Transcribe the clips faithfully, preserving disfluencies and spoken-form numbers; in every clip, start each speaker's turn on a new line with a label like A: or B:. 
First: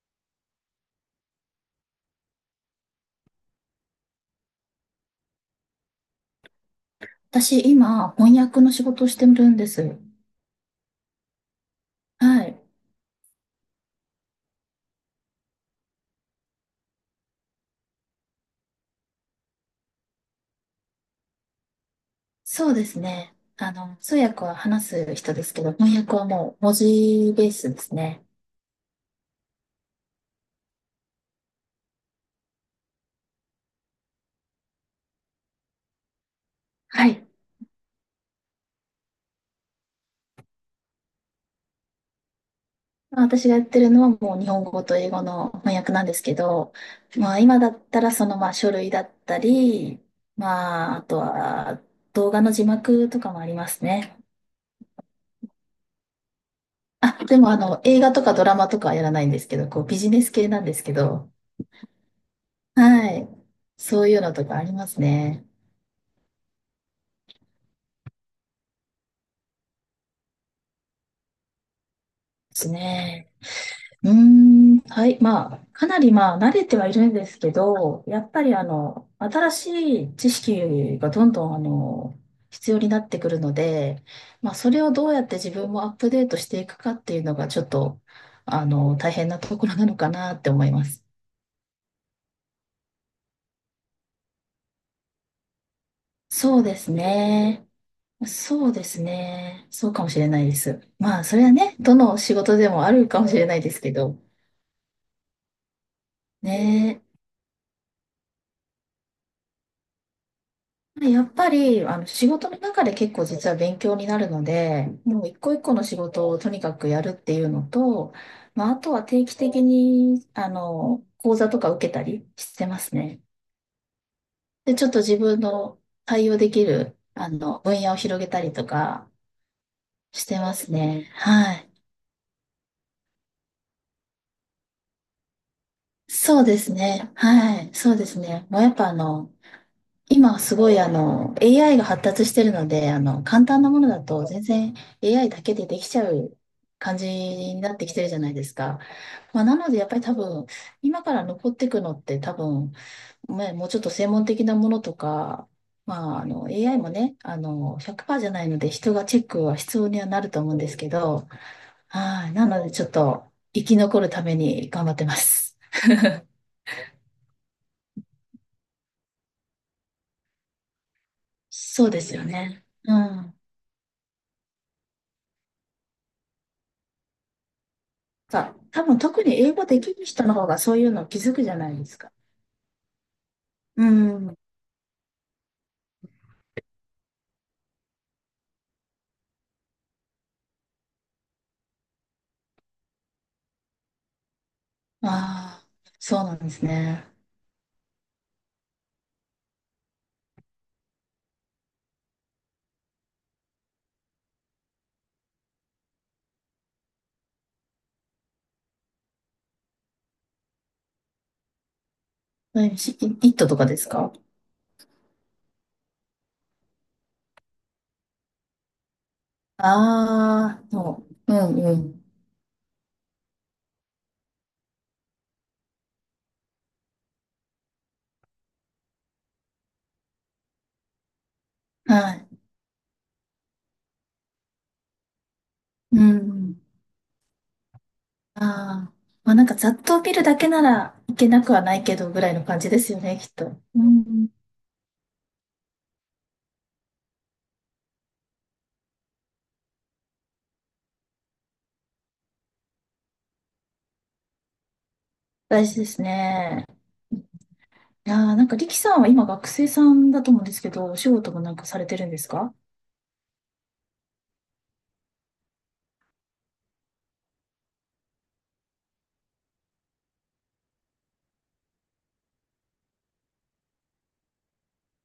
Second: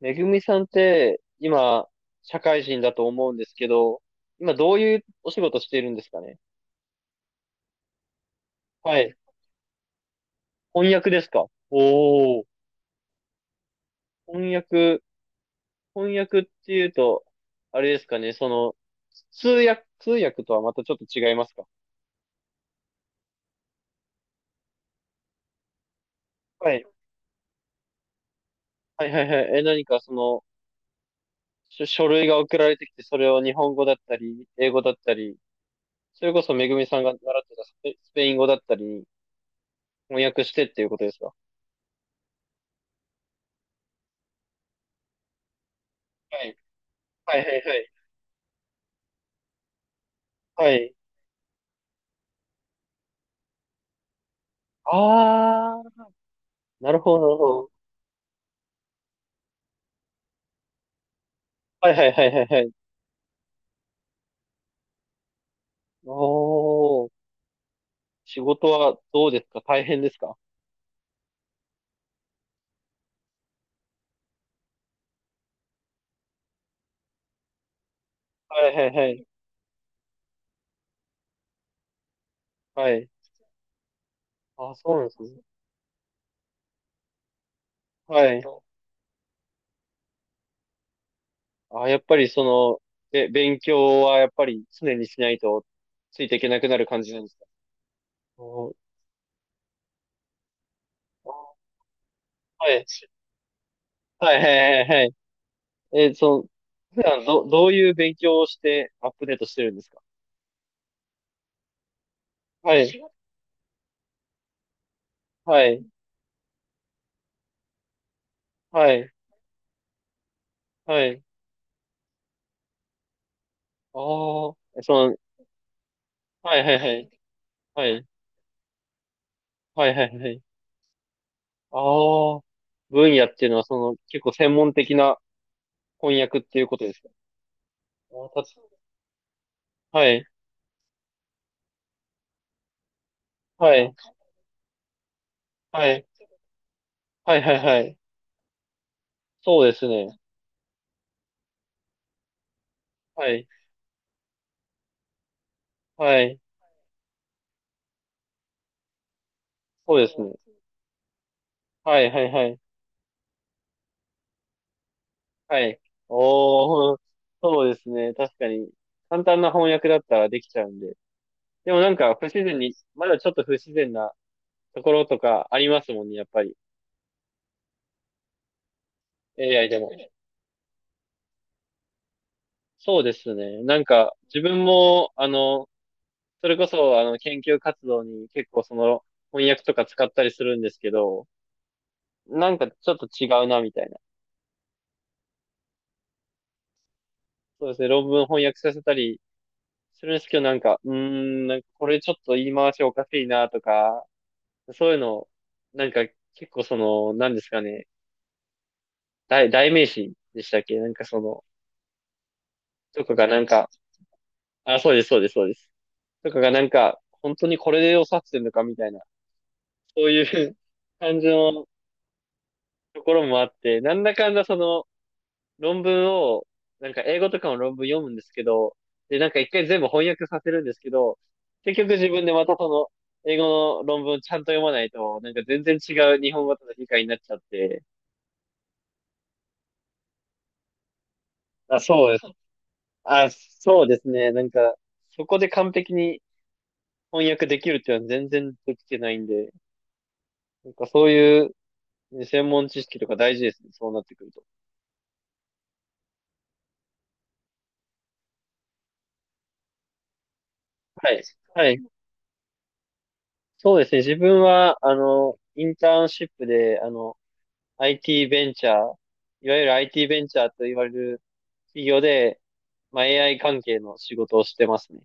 A: めぐみさんって、今、社会人だと思うんですけど、今どういうお仕事しているんですかね？
B: 私、今、翻訳の仕
A: は
B: 事をし
A: い。
B: てるんです。
A: 翻訳ですか？おおー。
B: はい。
A: 翻訳、翻訳っていうと、あれですかね、その、通訳、通訳とはまたちょっと違いますか？
B: そうですね。あの、通訳は話す人ですけど、翻訳はもう文
A: はい。
B: 字ベースですね。
A: はいはいはい。え、何かその、書、書類が送られてきて、それを日本語だったり、英語だったり、それこそめぐみさん
B: は
A: が習
B: い。
A: ってたスペ、スペイン語だったり、翻訳してっていうことですか？
B: 私がやってるのはもう日本語と英語の翻訳なんですけ
A: はい。
B: ど、ま
A: は
B: あ
A: い
B: 今だ
A: は
B: っ
A: い
B: たらそのまあ書類だったり、
A: はい。はい。
B: まああとは動画の字幕とかもありますね。
A: あ、なるほど、
B: あ、
A: なる
B: で
A: ほ
B: もあ
A: ど。
B: の映画とかドラマとかはやらないんですけど、こうビジネス系なんですけど、
A: はいはいはいはいはい。
B: はい。そういうのとかありますね。
A: おー、仕事はどうですか？大変ですか？
B: ですね。うーん、はい、まあ、かなりまあ、慣れてはいるんですけど、やっぱりあ
A: はいはいは
B: の、
A: い。
B: 新しい知識がどんどんあの、必要に
A: は
B: な
A: い。
B: ってくるので、まあ、そ
A: あ、
B: れを
A: そうな
B: ど
A: んで
B: うや
A: す
B: って
A: ね。
B: 自分もアップデートしていくかっていうのが、ちょっと、
A: はい。
B: あの、大変なところなのかなって思います。
A: あ、やっぱりその、え、勉強はやっぱり常にしないとついていけ
B: そ
A: な
B: う
A: くな
B: で
A: る
B: す
A: 感じなんですか？
B: ね。そ
A: お
B: う
A: ー。
B: ですね。そうかもしれないです。まあ、それはね、どの仕事で
A: は
B: も
A: い。
B: あるかもしれないですけど、
A: はいはいはいはい。え、その、普
B: ね、
A: 段ど、どういう勉強をしてアップデートしてるんですか？
B: やっぱり、あの、仕事の
A: は
B: 中で
A: い。
B: 結構実は勉強になるので、もう一個一
A: は
B: 個の
A: い。
B: 仕事をとにかくやるっていうのと、まあ、あ
A: は
B: とは
A: い。
B: 定期的に、あ
A: は
B: の、
A: い。
B: 講座とか受けたりしてますね。
A: あ
B: で、
A: あ、
B: ちょっと
A: その、
B: 自分の対応で
A: は
B: き
A: いはいは
B: る、
A: い。
B: あの、分
A: は
B: 野を
A: い。
B: 広げたりとか
A: はいはい
B: し
A: は
B: て
A: い。
B: ますね。はい。
A: ああ、分野っていうのは、その、結構専門的な翻訳っ
B: そう
A: て
B: で
A: いう
B: す
A: ことですか？
B: ね。はい。そうで
A: あ
B: す
A: ーた
B: ね。
A: つ、
B: もうやっぱあの、
A: はい、
B: 今すごいあの エーアイ が発達してるので、あの簡単な
A: は
B: もの
A: い、
B: だと全然 エーアイ だけでで
A: は
B: きちゃ
A: い、
B: う感じ
A: はい、はい、
B: になっ
A: は
B: てき
A: い。
B: てるじゃないですか。まあ、な
A: そう
B: の
A: で
B: でやっ
A: す
B: ぱり多
A: ね。
B: 分今から残っていくのって多分、
A: はい、
B: ね、もうちょっと専門的なものとか、まあ、
A: は
B: あ
A: い、
B: の エーアイ もね、あのひゃくパーセントじゃないので人がチェックは必要
A: そ
B: に
A: う
B: は
A: で
B: な
A: す
B: る
A: ね。
B: と思うんですけど、
A: はい、は
B: は
A: い、
B: い、な
A: はい、
B: のでちょっと生き残るために頑張ってます。
A: はい。おー、そうですね。確かに、簡単な翻訳だったらできちゃうんで。でも
B: そ
A: な
B: う
A: ん
B: です
A: か、不
B: よ
A: 自然
B: ね。
A: に、
B: う
A: まだちょっ
B: ん。
A: と不自然なところとかありますもんね、やっぱり。
B: さ、多分特に英語
A: エーアイ
B: で
A: でも。
B: きる人の方がそういうの気づくじゃないですか。
A: そうですね。なん
B: う
A: か、
B: ん。
A: 自分も、あの、それこそ、あの、研究活動に結構その翻訳とか使ったりするんですけど、なんかちょっと違うな、みたいな。
B: ああ、そうなんですね。
A: そうですね、論文翻訳させたりするんですけど、なんか、うーん、なんかこれちょっと言い回しおかしいな、とか、そういうの、なんか結構その、なんですかね、代、代名詞でしたっけ、なんかその、
B: えし
A: と
B: イ
A: かが
B: イッ
A: なん
B: トとか
A: か、
B: ですか？
A: あ、そうです、そうです、そうです。とかがなんか、本当にこれで良さってんのか、みたいな、そういう
B: ああー、そ
A: 感じ
B: う。うん
A: の
B: うん。
A: ところもあって、なんだかんだその、論文を、なんか英語とかの論文読むんですけど、で、なんか一回全部翻訳させるんですけど、結局自
B: は
A: 分でま
B: い。
A: たその、英語の論文ちゃんと読まないと、なんか全然違
B: うん
A: う日
B: う
A: 本語
B: ん。
A: との理解になっちゃって、
B: ああ。まあなんかざっと見るだけならいけなくはな
A: あ、
B: いけ
A: そ
B: ど
A: うで
B: ぐ
A: す。
B: らいの感じですよね、き
A: あ、
B: っと。う
A: そうです
B: ん。
A: ね。なんか、そこで完璧に翻訳できるっていうのは全然できてないんで、なんかそういう専門知識とか大事ですね。そうなってくると。
B: 大事ですね。いやー、なんかリキさんは今学生さんだと思うんですけど、お仕
A: はい。
B: 事もなんか
A: は
B: さ
A: い。
B: れてるんですか？
A: そうですね。自分は、あの、インターンシップで、あの、アイティー ベンチャー、いわゆる アイティー ベンチャーと言われる企業で、まあ、エーアイ 関係の仕事をしてますね。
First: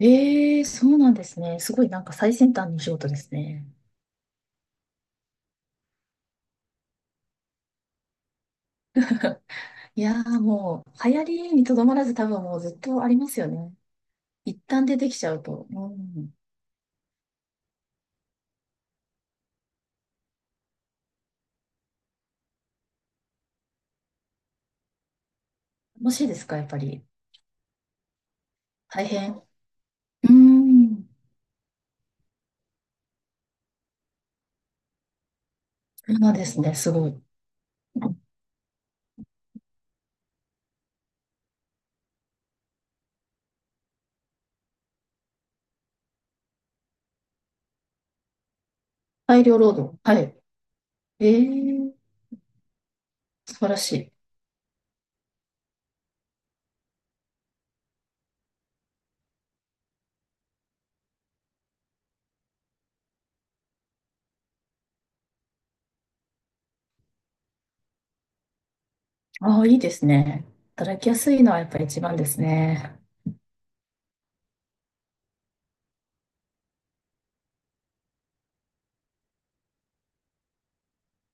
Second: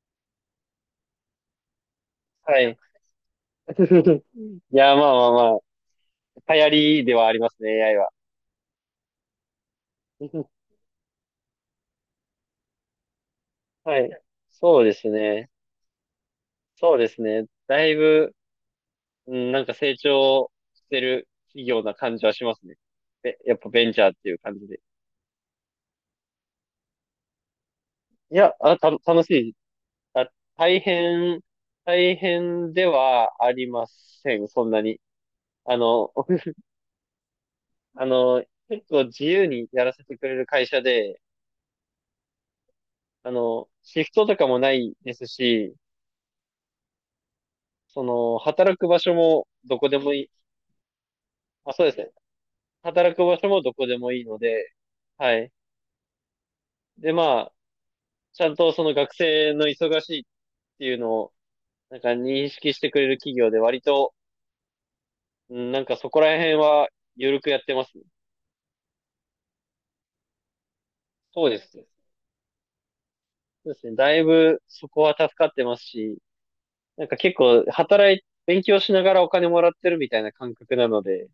B: ええー、そうなんですね。すごいなんか最先
A: は
B: 端
A: い。
B: のお仕事ですね。
A: いや、まあまあまあ、流行りではありますね、エーアイ は。
B: いやー もう、流行りにとどまらず多分もうずっとありますよね。
A: はい。
B: 一
A: そう
B: 旦
A: で
B: 出て
A: す
B: きちゃう
A: ね。
B: と。うん。
A: そうですね。だいぶ、うん、なんか成長してる企業な感じはしますね。で、やっぱベンチャーっていう感じで。
B: 楽しいですか、やっぱり。
A: いや、あ、た、
B: 大
A: 楽し
B: 変。
A: い。
B: う
A: あ、
B: ー
A: 大
B: ん。
A: 変、大変ではありません、そんなに。あの、
B: そうなんですね、すごい。
A: あの、結構自由にやらせてくれる会社で、あの、シフトとかもないですし、その、働く場所
B: 大
A: も
B: 量労
A: どこで
B: 働。
A: も
B: は
A: いい。
B: い。え
A: あ、そうで
B: ー、
A: すね。働く場所
B: 素
A: も
B: 晴
A: ど
B: ら
A: こ
B: し
A: でも
B: い。
A: いいので、はい。で、まあ、ちゃんとその学生の忙しいっていうのを、なんか認識してくれる企業で割と、うん、なんかそこら辺は緩くやってますね。
B: ああ、いいですね。働きやすい
A: そう
B: の
A: で
B: はやっ
A: す
B: ぱり
A: ね。
B: 一番ですね。
A: そうですね。だいぶそこは助かってますし、なんか結構働い、勉強しながらお金もらってるみたいな感覚なので、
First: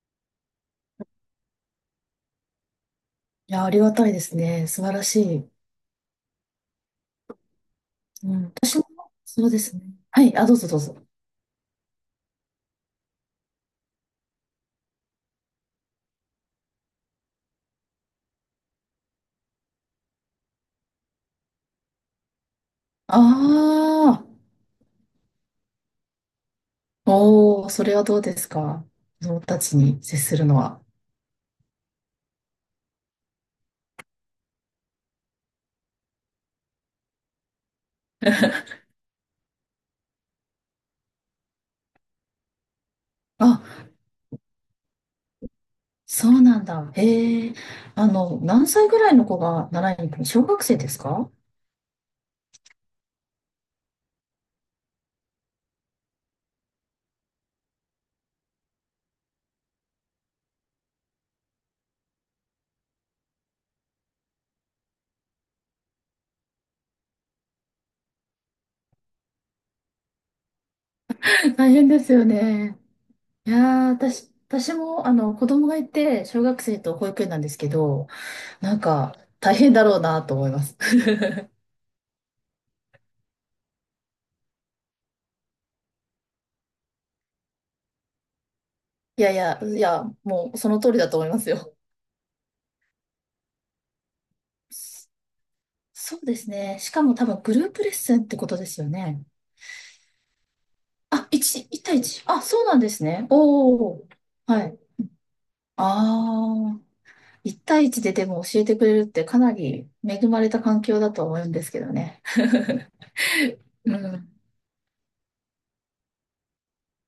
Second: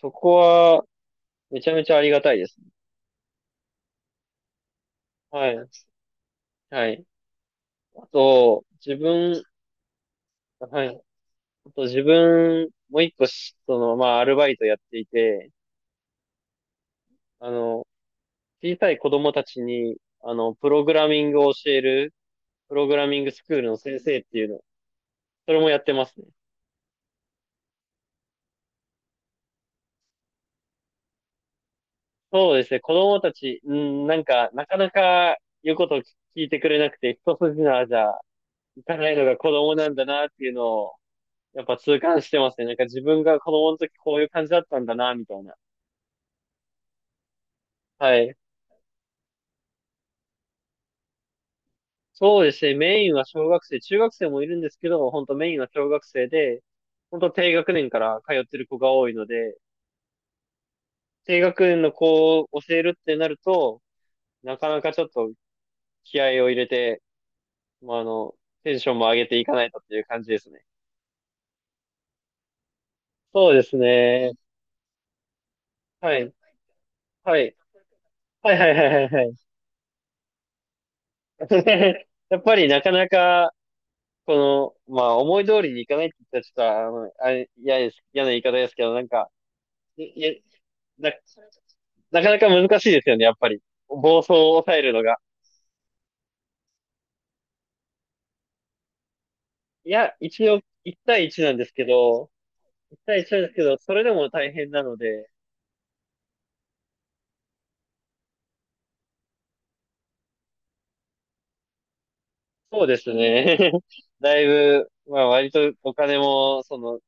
A: そこは、めちゃめちゃありがたいですね。
B: いやー、ありがたいですね。素晴らしい。
A: はい。はい。あ
B: うん。
A: と、
B: 私も、
A: 自分、
B: そうですね。はい。あ、どうぞどう
A: はい。
B: ぞ。
A: あと自分、もう一個し、その、まあ、アルバイトやっていて、あの、小さい子供たちに、あの、プログラミングを教える、プログラ
B: あ
A: ミングスクールの先生っ
B: あ、
A: ていうの、それもやってますね。
B: おー、それはどうですか。子供たちに接するのは。
A: そうですね、子供たち、うん、なんか、なかなか言うことを聞いてくれなくて、一筋縄じゃいかないのが子供なんだなっていうのを、やっぱ痛感してますね。なんか自分が子供
B: あ、
A: の時こういう感じだったんだな、みたいな。
B: そうなんだ。へえ。あ
A: はい。
B: の、何歳ぐらいの子が習いに行くの？小学生ですか？
A: そうですね。メインは小学生、中学生もいるんですけど、本当メインは小学生で、本当低学年から通ってる子が多いので、低学年の子を教えるってなると、なかなかちょっと気合を入れて、まあ、あの、テンションも上げていかないとっていう感じですね。
B: 大変ですよね。
A: そ
B: い
A: う
B: や
A: です
B: ー、私、
A: ね。
B: 私も、あの、子供がい
A: は
B: て、
A: い。
B: 小学生と保育園
A: は
B: なんで
A: い。
B: すけど、
A: はいは
B: な
A: い
B: ん
A: はいはい
B: か、
A: はい。
B: 大変だろうなと思います。
A: やっぱりなかなかこの、まあ、思い通りにいかないって言ったら、ちょっと、あの、あれ、嫌です、嫌な言い方ですけど、なん
B: い
A: か、
B: やいや、い
A: い
B: や、
A: い
B: もう、その通りだ
A: な、
B: と思いますよ。
A: なかなか難しいですよね、やっぱり。暴走を抑えるのが。
B: そうですね。しかも多分グループレッスンってことですよね。
A: いや、一応、いち対
B: あ、
A: いちなん
B: 1、
A: です
B: いち
A: け
B: 対いち。
A: ど、
B: あ、そうなんで
A: いち
B: す
A: 対
B: ね。
A: いちなんですけど、そ
B: お
A: れ
B: ー。
A: でも大
B: は
A: 変
B: い。
A: なので、
B: ああ。いちたいいちででも教えてくれるってかなり恵まれた環境だと思うんですけどね。
A: そうですね。
B: うん。
A: だいぶ、まあ、割とお金も、その、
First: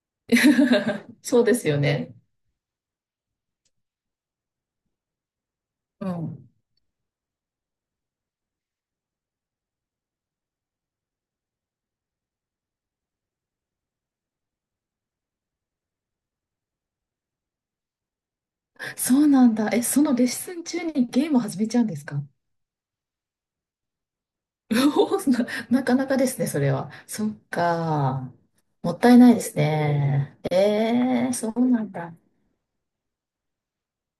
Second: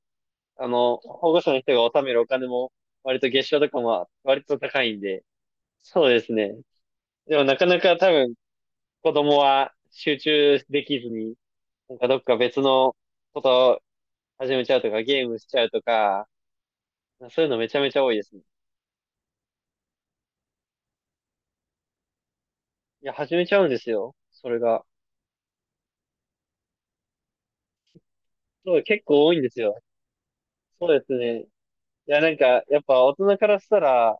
A: あの、保護
B: そう
A: 者
B: で
A: の
B: す
A: 人
B: よ
A: が納め
B: ね。
A: るお金も、割と月賞とかも割と高いんで、そ
B: う
A: うです
B: ん。
A: ね。でもなかなか多分子供は集中できずに、なんかどっか別のこと始めちゃうとか、ゲームしちゃうとか、そういうのめちゃめちゃ多いですね。
B: そうなんだ。え、そのレッスン中にゲームを始めちゃうんですか？
A: いや、始めちゃうんですよ。それが。
B: な、なかなかですね、それは。そっか。
A: そう、
B: もっ
A: 結
B: たい
A: 構
B: な
A: 多
B: い
A: い
B: で
A: んで
B: す
A: すよ。
B: ね。
A: そうです
B: えー、
A: ね。い
B: そうなんだ。
A: や、なんか、やっぱ大人からしたら、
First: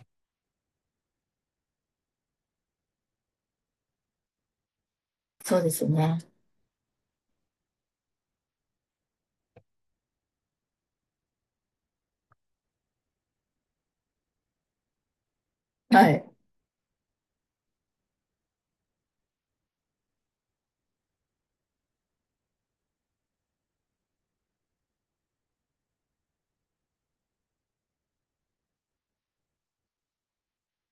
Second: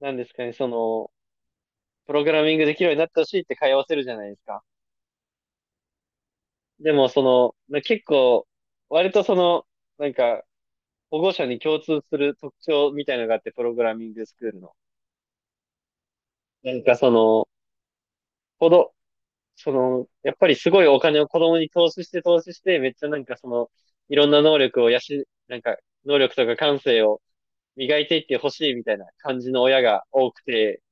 A: なんですかね、その、プログラミングできるようになってほしいって通わせるじゃないですか。
B: そうですよね。
A: でも、その、な結構、割とその、なんか、保護者に共通する特徴みたいなのがあって、プログラミングスクールの。
B: はい。
A: なんかその、子供その、やっぱりすごいお金を子供に投資して投資して、めっちゃなんかその、いろんな能力を養、なんか、能力とか感性を磨いていってほしいみたいな感じの親が多くて、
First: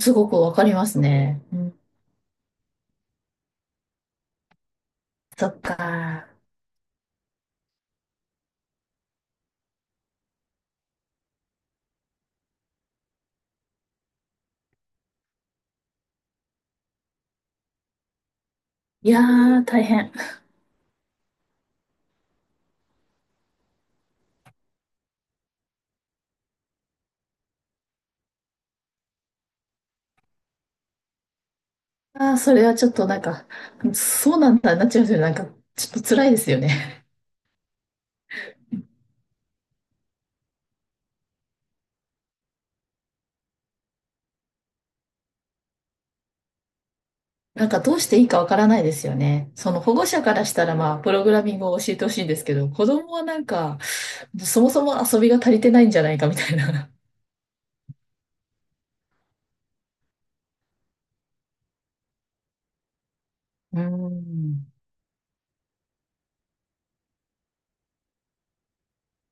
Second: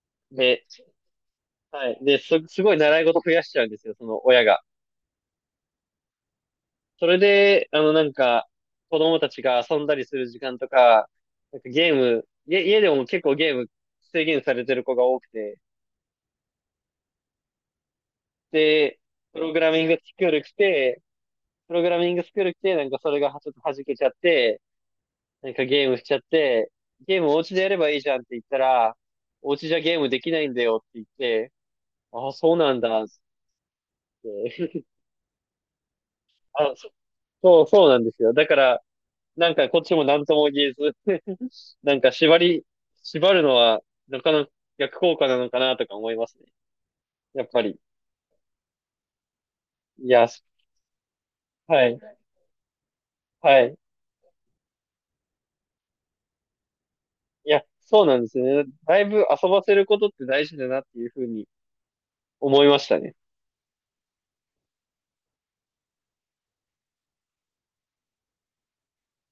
B: すごくわか
A: で、
B: りますね。うん。
A: はい。で、す、すごい習い事増やしちゃうんですよ、その親が。
B: そっか。
A: それで、あの、なんか、子供たちが遊んだりする時間とか、なんかゲーム、家、家でも結構ゲーム制限されてる子が多くて、で、
B: いや
A: プログ
B: ー、
A: ラ
B: 大
A: ミング
B: 変。
A: スクール来て、プログラミングスクール来て、なんかそれがはちょっと弾けちゃって、なんかゲームしちゃって、ゲームお家でやればいいじゃんって言ったら、お家じゃゲームできないんだよって言って、あ
B: あ
A: あ、
B: あ、そ
A: そう
B: れ
A: な
B: は
A: ん
B: ちょっ
A: だ
B: と
A: っ
B: なんか、そうなん
A: て。
B: だ、なっちゃいますよね。なんか、ちょっと辛いですよ
A: あ、そ、
B: ね。
A: そう、そうなんですよ。だから、なんかこっちも何とも言えず、 なんか縛り、縛るのは、なかなか逆効果なのかなとか思いますね。やっ ぱ
B: なん
A: り。
B: か、どうしていいかわからないですよね。その保護
A: い
B: 者
A: や、
B: か
A: す、
B: らしたら、まあ、プログラミングを
A: は
B: 教え
A: い、
B: てほしいんですけど、子供はなん
A: はい。
B: か、そもそも遊びが足りてないんじゃないかみたいな。
A: いや、そうなんですよね。だいぶ遊ばせることって大事だなっていうふうに思いましたね。
B: うん。